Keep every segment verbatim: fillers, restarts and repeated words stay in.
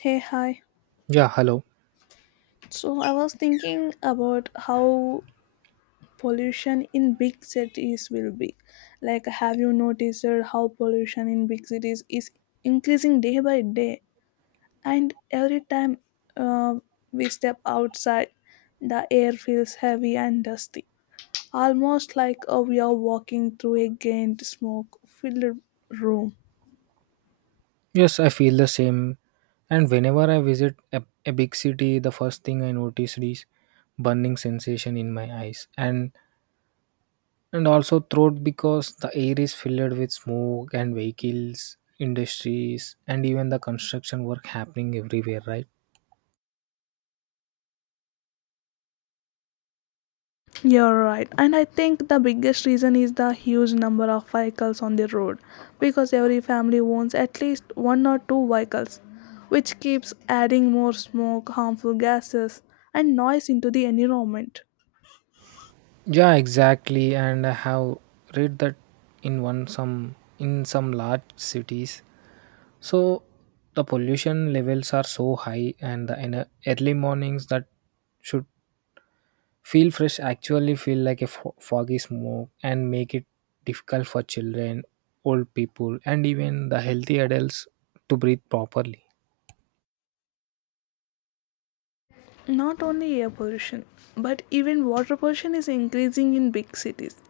Hey, hi. Yeah, hello. So I was thinking about how pollution in big cities will be. Like, have you noticed how pollution in big cities is increasing day by day? And every time uh, we step outside, the air feels heavy and dusty, almost like uh, we are walking through a gained smoke filled room. Yes, I feel the same. And whenever I visit a, a big city, the first thing I notice is burning sensation in my eyes and and also throat because the air is filled with smoke and vehicles, industries, and even the construction work happening everywhere, right? You're right. And I think the biggest reason is the huge number of vehicles on the road because every family owns at least one or two vehicles, which keeps adding more smoke, harmful gases, and noise into the environment. Yeah, exactly. And I have read that in one some in some large cities. So the pollution levels are so high and the in early mornings that should feel fresh actually feel like a fo- foggy smoke and make it difficult for children, old people, and even the healthy adults to breathe properly. Not only air pollution, but even water pollution is increasing in big cities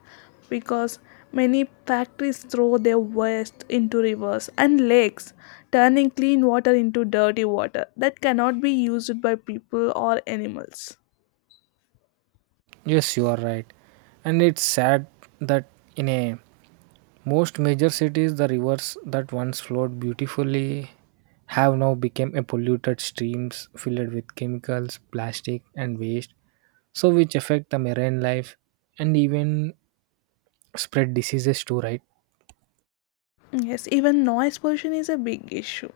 because many factories throw their waste into rivers and lakes, turning clean water into dirty water that cannot be used by people or animals. Yes, you are right. And it's sad that in a most major cities, the rivers that once flowed beautifully have now become a polluted streams filled with chemicals, plastic, and waste. So, which affect the marine life and even spread diseases too, right? Yes, even noise pollution is a big issue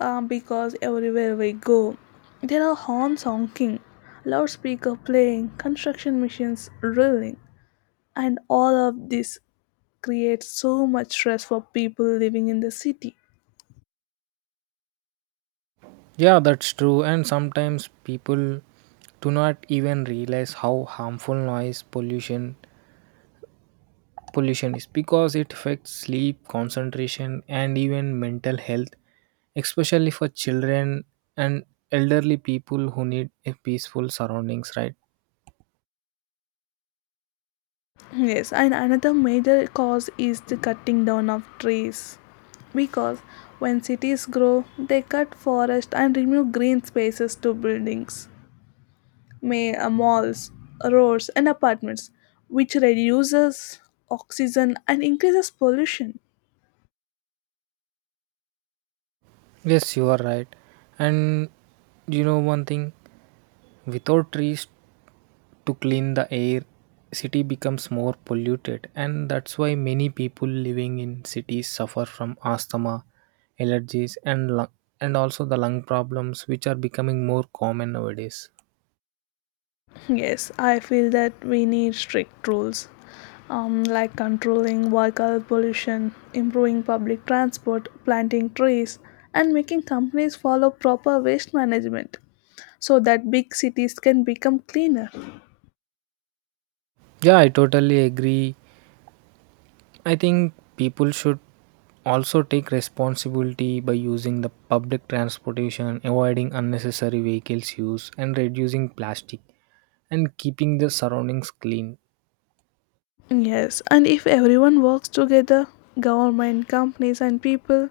uh, because everywhere we go, there are horns honking, loudspeaker playing, construction machines drilling, and all of this creates so much stress for people living in the city. Yeah, that's true. And sometimes people do not even realize how harmful noise pollution pollution is because it affects sleep, concentration, and even mental health, especially for children and elderly people who need a peaceful surroundings, right? Yes, and another major cause is the cutting down of trees. Because when cities grow, they cut forest and remove green spaces to buildings, may, uh, malls, roads, and apartments, which reduces oxygen and increases pollution. Yes, you are right. And you know one thing, without trees, to clean the air city becomes more polluted and that's why many people living in cities suffer from asthma allergies and lung, and also the lung problems which are becoming more common nowadays. Yes, I feel that we need strict rules, um, like controlling vehicle pollution, improving public transport, planting trees, and making companies follow proper waste management so that big cities can become cleaner. Yeah, I totally agree. I think people should also take responsibility by using the public transportation avoiding unnecessary vehicles use and reducing plastic and keeping the surroundings clean. Yes, and if everyone works together, government, companies, and people,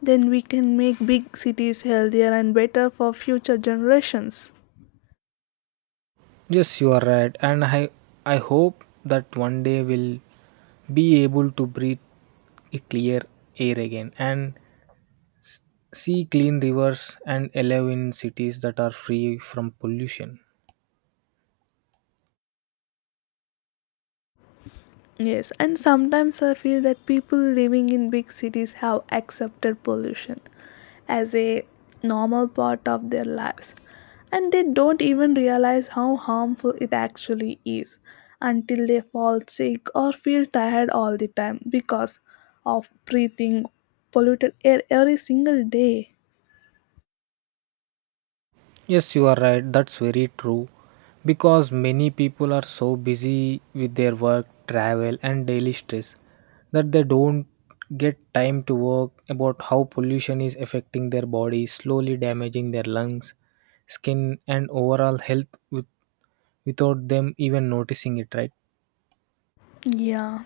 then we can make big cities healthier and better for future generations. Yes, you are right, and I I hope that one day we'll be able to breathe a clear air again and see clean rivers and live in cities that are free from pollution. Yes, and sometimes I feel that people living in big cities have accepted pollution as a normal part of their lives, and they don't even realize how harmful it actually is until they fall sick or feel tired all the time because of breathing polluted air every single day. Yes, you are right. That's very true, because many people are so busy with their work, travel, and daily stress that they don't get time to work about how pollution is affecting their body, slowly damaging their lungs skin and overall health with without them even noticing it, right? Yeah,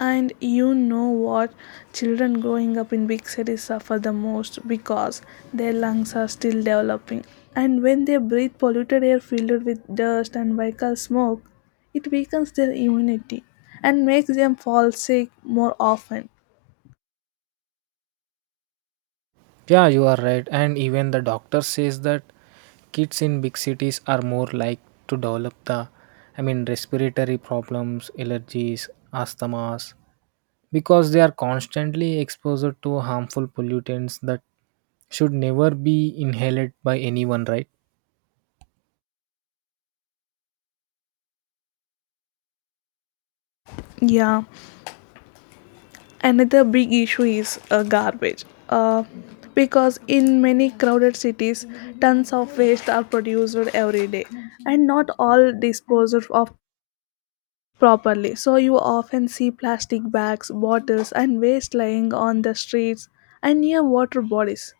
and you know what? Children growing up in big cities suffer the most because their lungs are still developing. And when they breathe polluted air filled with dust and vehicle smoke, it weakens their immunity and makes them fall sick more often. Yeah, you are right. And even the doctor says that kids in big cities are more like to develop the, I mean, respiratory problems, allergies, asthmas, because they are constantly exposed to harmful pollutants that should never be inhaled by anyone, right? Yeah, another big issue is uh, garbage. Uh, because in many crowded cities, tons of waste are produced every day, and not all disposed of properly. So you often see plastic bags, bottles, and waste lying on the streets and near water bodies.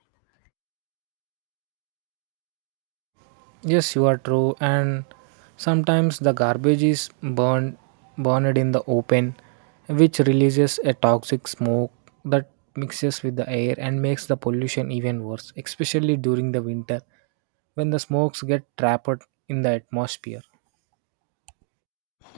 Yes, you are true. And sometimes the garbage is burned burned in the open, which releases a toxic smoke that mixes with the air and makes the pollution even worse, especially during the winter when the smokes get trapped in the atmosphere.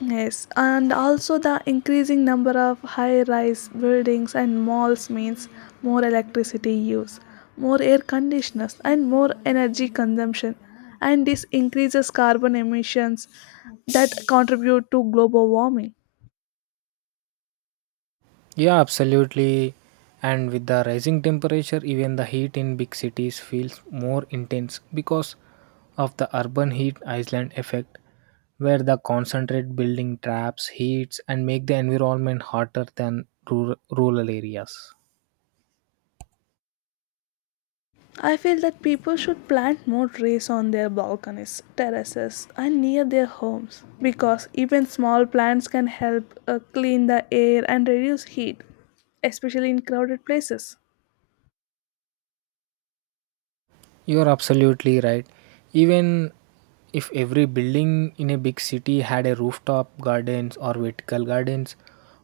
Yes, and also the increasing number of high rise buildings and malls means more electricity use, more air conditioners, and more energy consumption. And this increases carbon emissions that contribute to global warming. Yeah, absolutely. And with the rising temperature, even the heat in big cities feels more intense because of the urban heat island effect, where the concentrate building traps heats and make the environment hotter than rural, rural areas. I feel that people should plant more trees on their balconies, terraces, and near their homes because even small plants can help uh, clean the air and reduce heat, especially in crowded places. You are absolutely right. Even if every building in a big city had a rooftop gardens or vertical gardens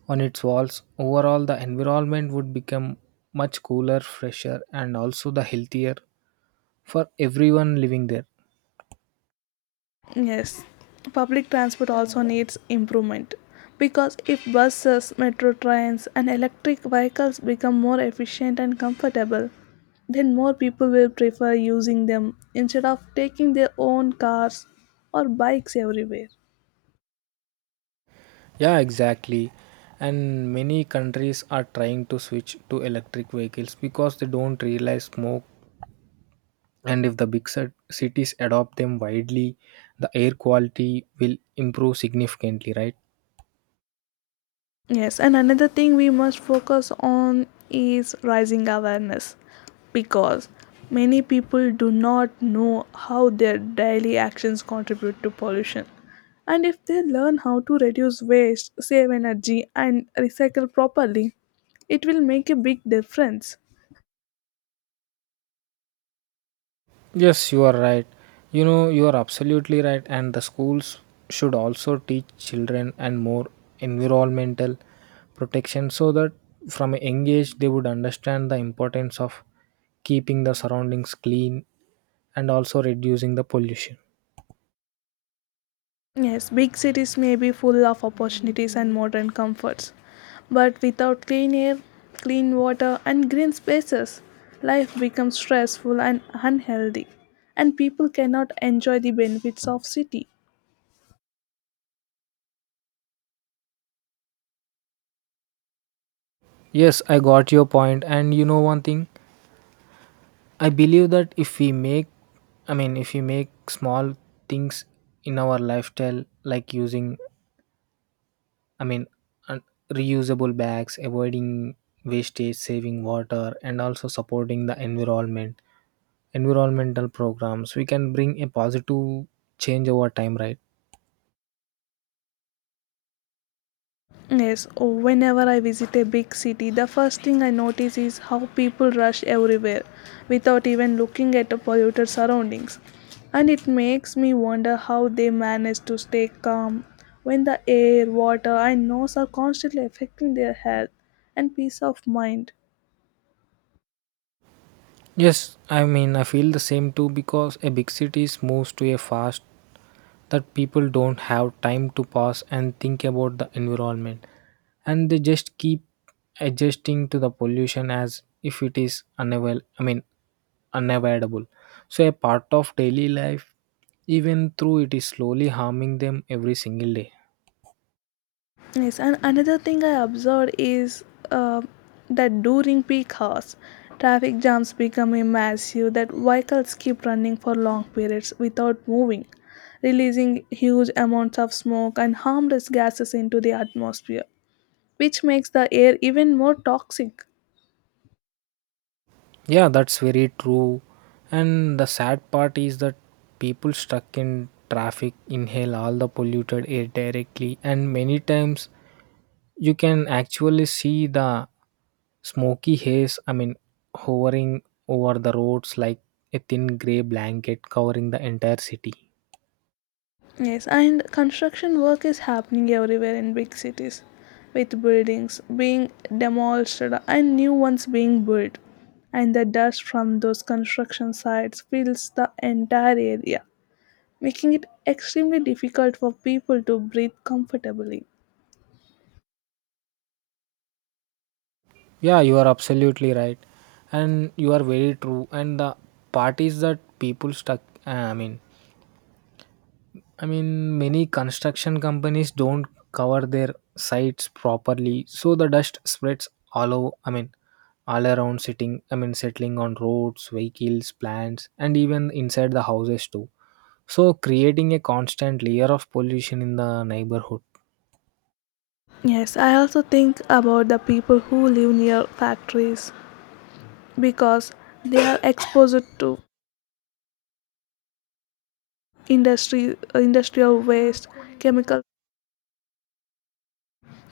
on its walls, overall the environment would become much cooler, fresher, and also the healthier for everyone living there. Yes, public transport also needs improvement because if buses, metro trains, and electric vehicles become more efficient and comfortable, then more people will prefer using them instead of taking their own cars or bikes everywhere. Yeah, exactly. And many countries are trying to switch to electric vehicles because they don't realize smoke. And if the big cit- cities adopt them widely, the air quality will improve significantly, right? Yes, and another thing we must focus on is rising awareness because many people do not know how their daily actions contribute to pollution. And if they learn how to reduce waste, save energy, and recycle properly, it will make a big difference. Yes, you are right. You know, you are absolutely right. And the schools should also teach children and more environmental protection so that from a young age they would understand the importance of keeping the surroundings clean and also reducing the pollution. Yes, big cities may be full of opportunities and modern comforts, but without clean air, clean water, and green spaces, life becomes stressful and unhealthy, and people cannot enjoy the benefits of city. Yes, I got your point. And you know one thing, I believe that if we make, I mean, if we make small things in our lifestyle, like using I mean, and reusable bags, avoiding wastage, saving water, and also supporting the environment, environmental programs. We can bring a positive change over time, right? Yes, oh, whenever I visit a big city, the first thing I notice is how people rush everywhere without even looking at the polluted surroundings. And it makes me wonder how they manage to stay calm when the air, water, and noise are constantly affecting their health and peace of mind. Yes, I mean, I feel the same too because a big cities moves to a fast that people don't have time to pause and think about the environment, and they just keep adjusting to the pollution as if it is unavail. I mean unavoidable. So, a part of daily life, even though it is slowly harming them every single day. Yes, and another thing I observed is uh, that during peak hours, traffic jams become a massive that vehicles keep running for long periods without moving, releasing huge amounts of smoke and harmless gases into the atmosphere, which makes the air even more toxic. Yeah, that's very true. And the sad part is that people stuck in traffic inhale all the polluted air directly, and many times you can actually see the smoky haze, I mean, hovering over the roads like a thin gray blanket covering the entire city. Yes, and construction work is happening everywhere in big cities, with buildings being demolished and new ones being built. And the dust from those construction sites fills the entire area, making it extremely difficult for people to breathe comfortably. Yeah, you are absolutely right, and you are very true. And the part is that people stuck. I mean, I mean, many construction companies don't cover their sites properly, so the dust spreads all over. I mean, all around sitting. I mean, settling on roads, vehicles, plants, and even inside the houses too. So creating a constant layer of pollution in the neighborhood. Yes, I also think about the people who live near factories because they are exposed to industry, industrial waste, chemical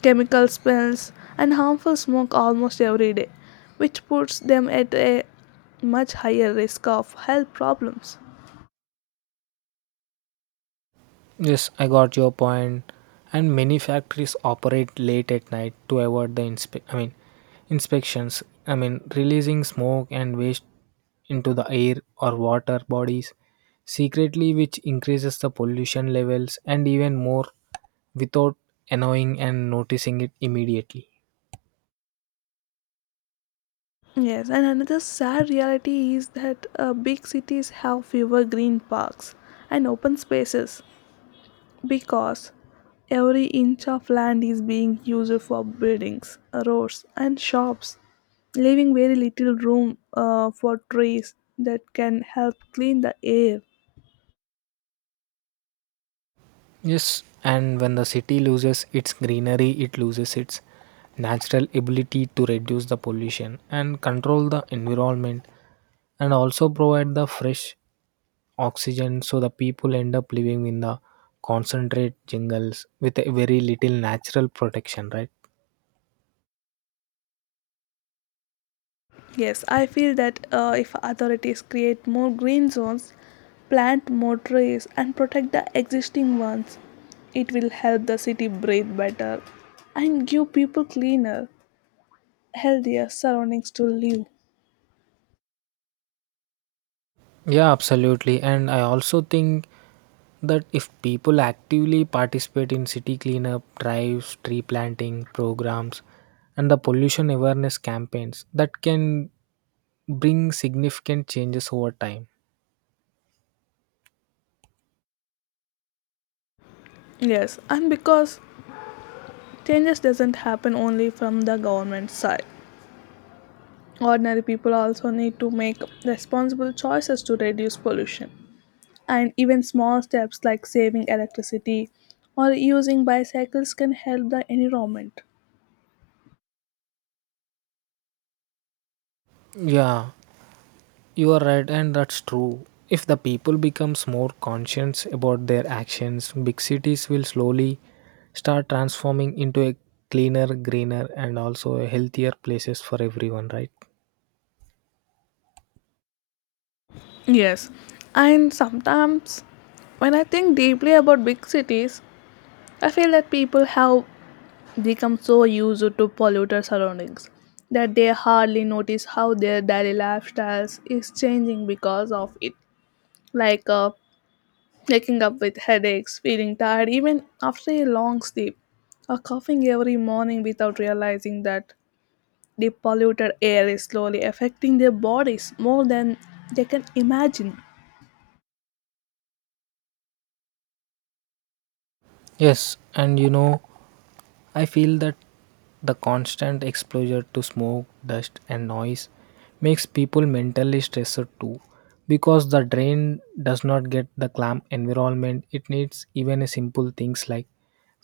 chemical spills, and harmful smoke almost every day, which puts them at a much higher risk of health problems. Yes, I got your point. And many factories operate late at night to avoid the inspe- I mean inspections. I mean releasing smoke and waste into the air or water bodies secretly which increases the pollution levels and even more without annoying and noticing it immediately. Yes, and another sad reality is that uh, big cities have fewer green parks and open spaces because every inch of land is being used for buildings, roads, and shops, leaving very little room uh, for trees that can help clean the air. Yes, and when the city loses its greenery, it loses its natural ability to reduce the pollution and control the environment and also provide the fresh oxygen so the people end up living in the concentrate jungles with a very little natural protection, right? Yes, I feel that uh, if authorities create more green zones, plant more trees, and protect the existing ones, it will help the city breathe better and give people cleaner, healthier surroundings to live. Yeah, absolutely. And I also think that if people actively participate in city cleanup drives, tree planting programs, and the pollution awareness campaigns, that can bring significant changes over time. Yes, and because changes doesn't happen only from the government side. Ordinary people also need to make responsible choices to reduce pollution. And even small steps like saving electricity or using bicycles can help the environment. Yeah, you are right, and that's true. If the people becomes more conscious about their actions, big cities will slowly start transforming into a cleaner, greener, and also a healthier places for everyone, right? Yes, and sometimes when I think deeply about big cities, I feel that people have become so used to polluted surroundings that they hardly notice how their daily lifestyles is changing because of it. Like uh, waking up with headaches, feeling tired even after a long sleep, or coughing every morning without realizing that the polluted air is slowly affecting their bodies more than they can imagine. Yes, and you know, I feel that the constant exposure to smoke, dust, and noise makes people mentally stressed too because the brain does not get the calm environment it needs even a simple things like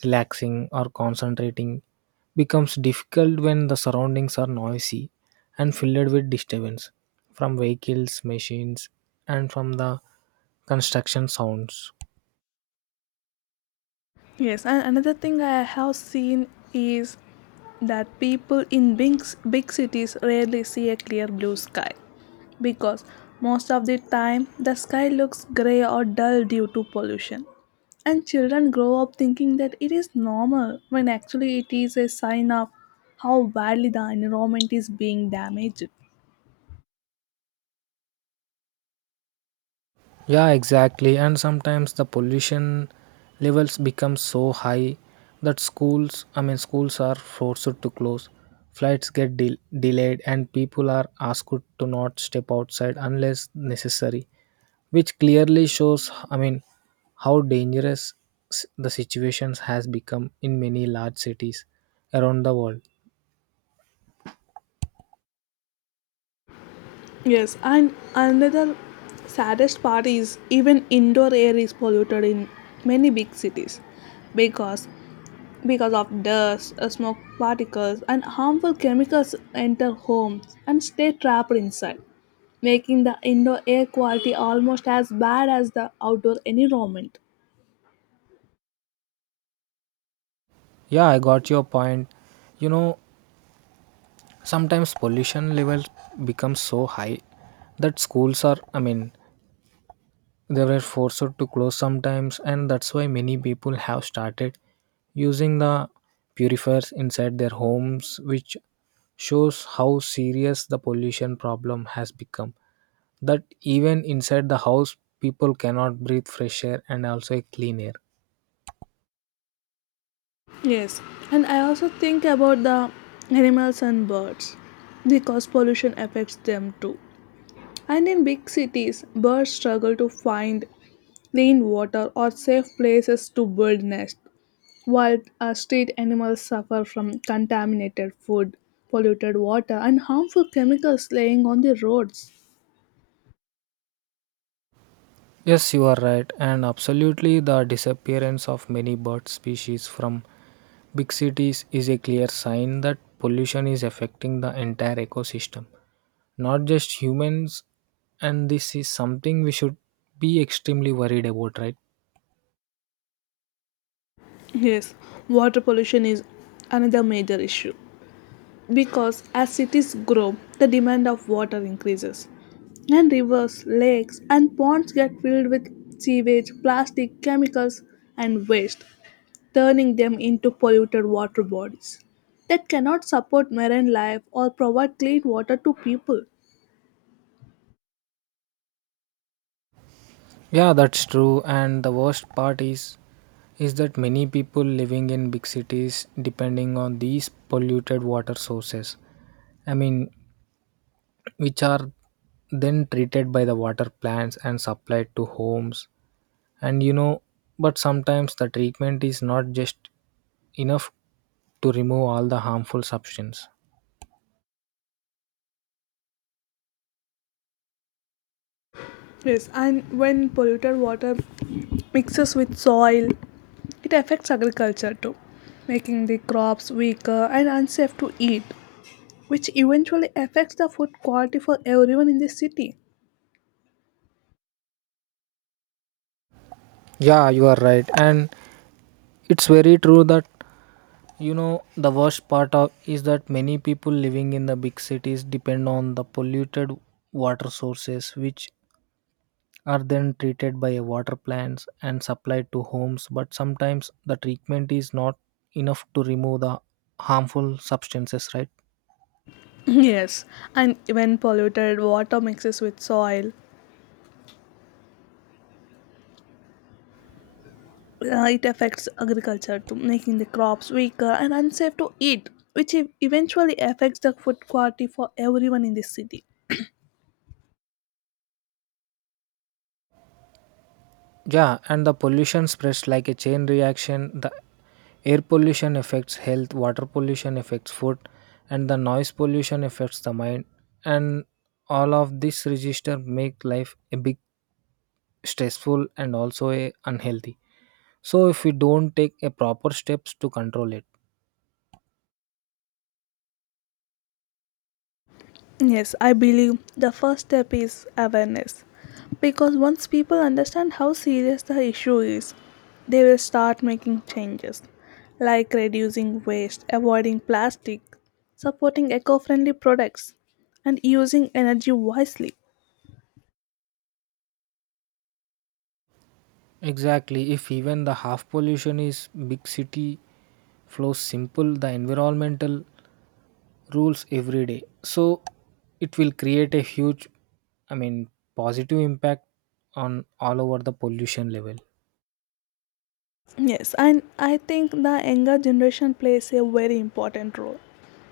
relaxing or concentrating becomes difficult when the surroundings are noisy and filled with disturbance from vehicles machines and from the construction sounds. Yes, and another thing I have seen is that people in big, big cities rarely see a clear blue sky because most of the time the sky looks gray or dull due to pollution. And children grow up thinking that it is normal when actually it is a sign of how badly the environment is being damaged. Yeah, exactly. And sometimes the pollution levels become so high that schools, I mean, schools are forced to close, flights get del- delayed, and people are asked to not step outside unless necessary, which clearly shows, I mean, how dangerous s- the situations has become in many large cities around the world. Yes, and another saddest part is even indoor air is polluted in many big cities because because of dust, uh, smoke particles, and harmful chemicals enter homes and stay trapped inside, making the indoor air quality almost as bad as the outdoor environment. Yeah, I got your point. You know, sometimes pollution levels become so high that schools are, I mean, they were forced to close sometimes, and that's why many people have started using the purifiers inside their homes, which shows how serious the pollution problem has become. That even inside the house, people cannot breathe fresh air and also clean air. Yes, and I also think about the animals and birds because pollution affects them too. And in big cities, birds struggle to find clean water, or safe places to build nests, while uh, street animals suffer from contaminated food, polluted water, and harmful chemicals laying on the roads. Yes, you are right, and absolutely the disappearance of many bird species from big cities is a clear sign that pollution is affecting the entire ecosystem. Not just humans and this is something we should be extremely worried about, right? Yes, water pollution is another major issue because as cities grow, the demand of water increases, and rivers, lakes, and ponds get filled with sewage, plastic, chemicals, and waste, turning them into polluted water bodies that cannot support marine life or provide clean water to people. Yeah, that's true and the worst part is is that many people living in big cities depending on these polluted water sources, i mean which are then treated by the water plants and supplied to homes. And you know, but sometimes the treatment is not just enough to remove all the harmful substance. Yes, and when polluted water mixes with soil, it affects agriculture too, making the crops weaker and unsafe to eat, which eventually affects the food quality for everyone in the city. Yeah, you are right, and it's very true that you know, the worst part of is that many people living in the big cities depend on the polluted water sources, which are then treated by water plants and supplied to homes. But sometimes the treatment is not enough to remove the harmful substances, right? Yes, and when polluted water mixes with soil, uh, it affects agriculture to making the crops weaker and unsafe to eat which e- eventually affects the food quality for everyone in the city. Yeah, and the pollution spreads like a chain reaction. The air pollution affects health, water pollution affects food, and the noise pollution affects the mind. And all of this register make life a big stressful and also a unhealthy so if we don't take a proper steps to control it. Yes, I believe the first step is awareness because once people understand how serious the issue is they will start making changes like reducing waste, avoiding plastic, supporting eco-friendly products, and using energy wisely. Exactly if even the half pollution is big city flows simple the environmental rules every day so it will create a huge, i mean positive impact on all over the pollution level. Yes, and I think the younger generation plays a very important role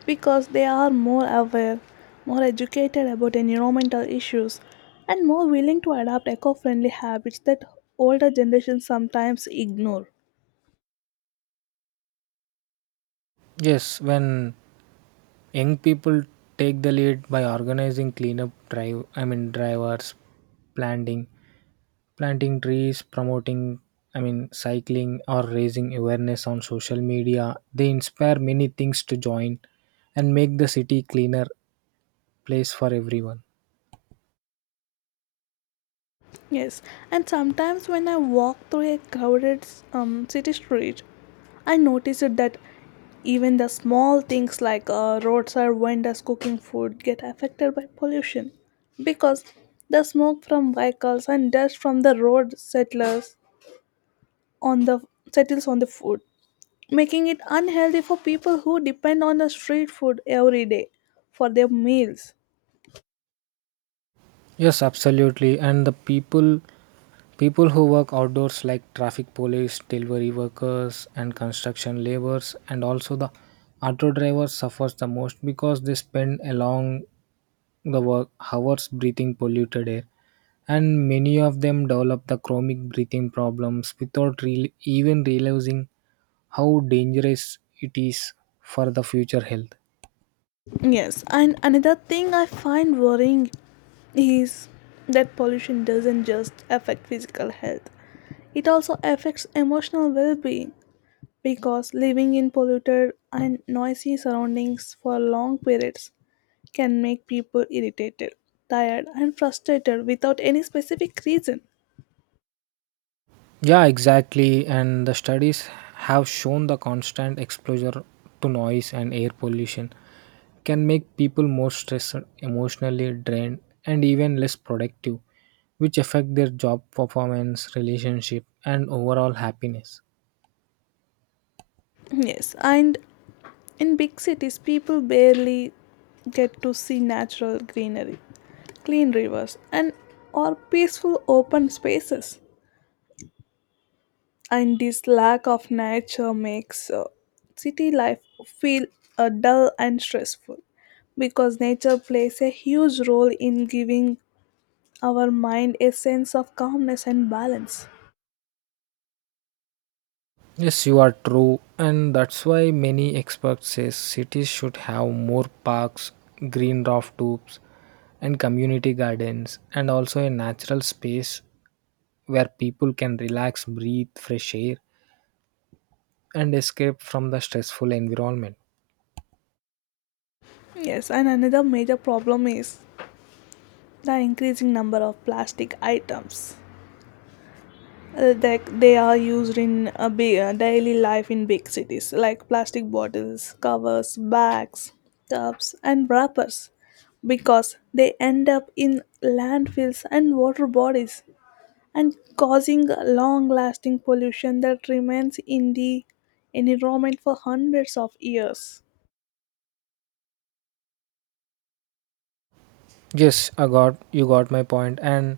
because they are more aware, more educated about environmental issues, and more willing to adopt eco friendly habits that older generations sometimes ignore. Yes, when young people take the lead by organizing cleanup drive, I mean drivers, planting, planting trees, promoting, I mean cycling or raising awareness on social media. They inspire many things to join and make the city cleaner place for everyone. Yes, and sometimes when I walk through a crowded um, city street, I noticed that even the small things like uh, roadside vendors cooking food get affected by pollution because the smoke from vehicles and dust from the road settlers on the settles on the food, making it unhealthy for people who depend on the street food every day for their meals. Yes, absolutely. And the people people who work outdoors like traffic police, delivery workers and construction laborers and also the auto drivers suffers the most because they spend along the work hours breathing polluted air and many of them develop the chronic breathing problems without real even realizing how dangerous it is for the future health. Yes, and another thing I find worrying is that pollution doesn't just affect physical health. It also affects emotional well-being because living in polluted and noisy surroundings for long periods can make people irritated, tired, and frustrated without any specific reason. Yeah, exactly. And the studies have shown the constant exposure to noise and air pollution can make people more stressed, emotionally drained, and even less productive, which affect their job performance, relationship, and overall happiness. Yes, and in big cities, people barely get to see natural greenery, clean rivers, and or peaceful open spaces. And this lack of nature makes uh, city life feel uh, dull and stressful because nature plays a huge role in giving our mind a sense of calmness and balance. Yes, you are true, and that's why many experts say cities should have more parks, green roof tubes, and community gardens, and also a natural space where people can relax, breathe fresh air, and escape from the stressful environment. Yes, and another major problem is the increasing number of plastic items. Uh, that they are used in a big, uh, daily life in big cities, like plastic bottles, covers, bags, cups, and wrappers, because they end up in landfills and water bodies and causing long lasting pollution that remains in the environment for hundreds of years. Yes, I got you got my point. And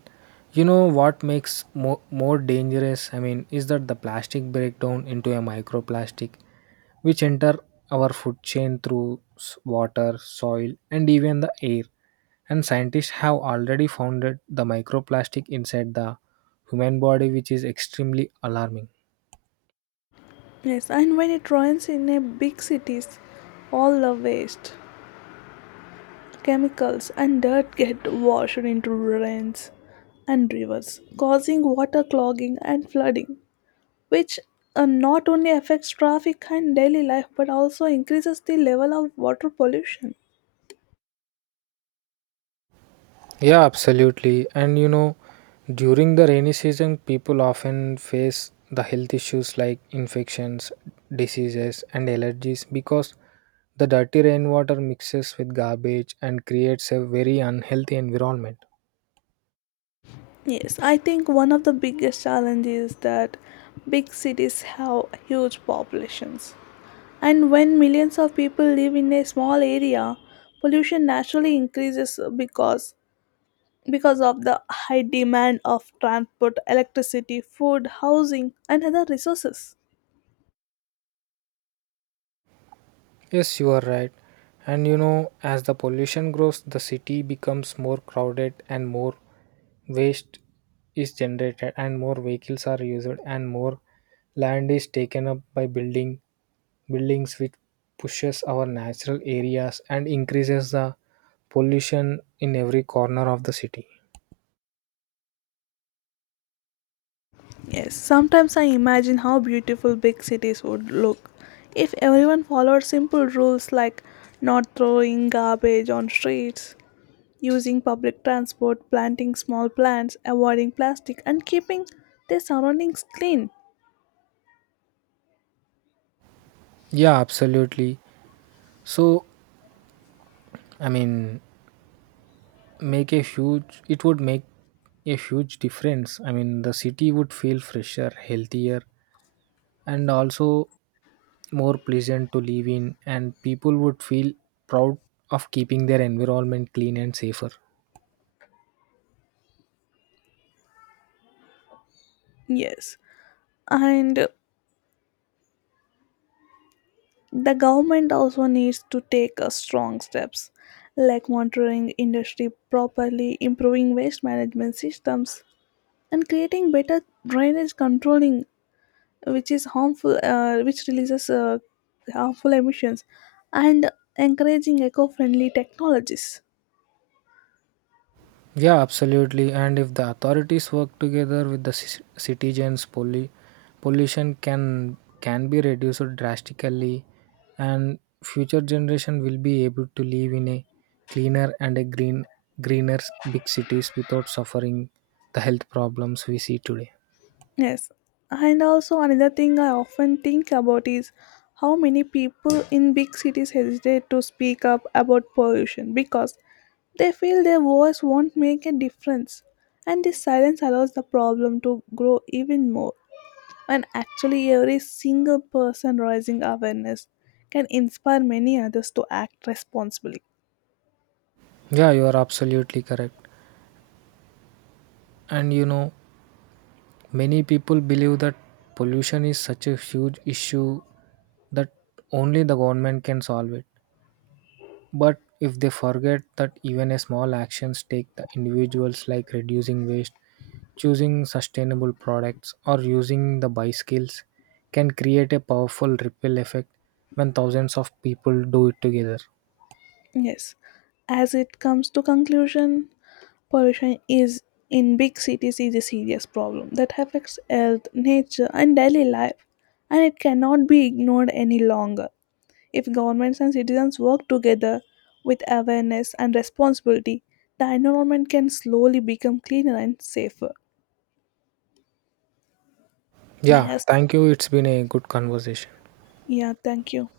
you know what makes more, more dangerous? I mean, is that the plastic breakdown into a microplastic, which enter our food chain through s- water, soil, and even the air. And scientists have already found that the microplastic inside the human body, which is extremely alarming. Yes, and when it rains in a big cities, all the waste, chemicals and dirt get washed into drains and rivers, causing water clogging and flooding, which uh, not only affects traffic and daily life but also increases the level of water pollution. Yeah, absolutely. And you know, during the rainy season, people often face the health issues like infections, diseases, and allergies because the dirty rainwater mixes with garbage and creates a very unhealthy environment. Yes, I think one of the biggest challenges is that big cities have huge populations. And when millions of people live in a small area, pollution naturally increases because because of the high demand of transport, electricity, food, housing, and other resources. Yes, you are right. And you know, as the pollution grows, the city becomes more crowded and more waste is generated, and more vehicles are used, and more land is taken up by building buildings which pushes our natural areas and increases the pollution in every corner of the city. Yes, sometimes I imagine how beautiful big cities would look if everyone followed simple rules like not throwing garbage on streets, using public transport, planting small plants, avoiding plastic, and keeping their surroundings clean. Yeah, absolutely. So, i mean make a huge it would make a huge difference. I mean the city would feel fresher healthier and also more pleasant to live in and people would feel proud of keeping their environment clean and safer. Yes, and the government also needs to take uh, strong steps like monitoring industry properly, improving waste management systems, and creating better drainage controlling, which is harmful, uh, which releases uh, harmful emissions, and encouraging eco-friendly technologies. Yeah, absolutely. And if the authorities work together with the ci- citizens, poli- pollution can can be reduced drastically, and future generation will be able to live in a cleaner and a green greener big cities without suffering the health problems we see today. Yes, and also another thing I often think about is how many people in big cities hesitate to speak up about pollution because they feel their voice won't make a difference, and this silence allows the problem to grow even more. And actually, every single person raising awareness can inspire many others to act responsibly. Yeah, you are absolutely correct. And you know, many people believe that pollution is such a huge issue that only the government can solve it. But if they forget that even a small actions take the individuals like reducing waste, choosing sustainable products or using the buy skills can create a powerful ripple effect when thousands of people do it together. Yes, as it comes to conclusion, pollution is in big cities is a serious problem that affects health, nature, and daily life, and it cannot be ignored any longer. If governments and citizens work together with awareness and responsibility, the environment can slowly become cleaner and safer. Yeah, Yes, thank you. It's been a good conversation. yeah, thank you.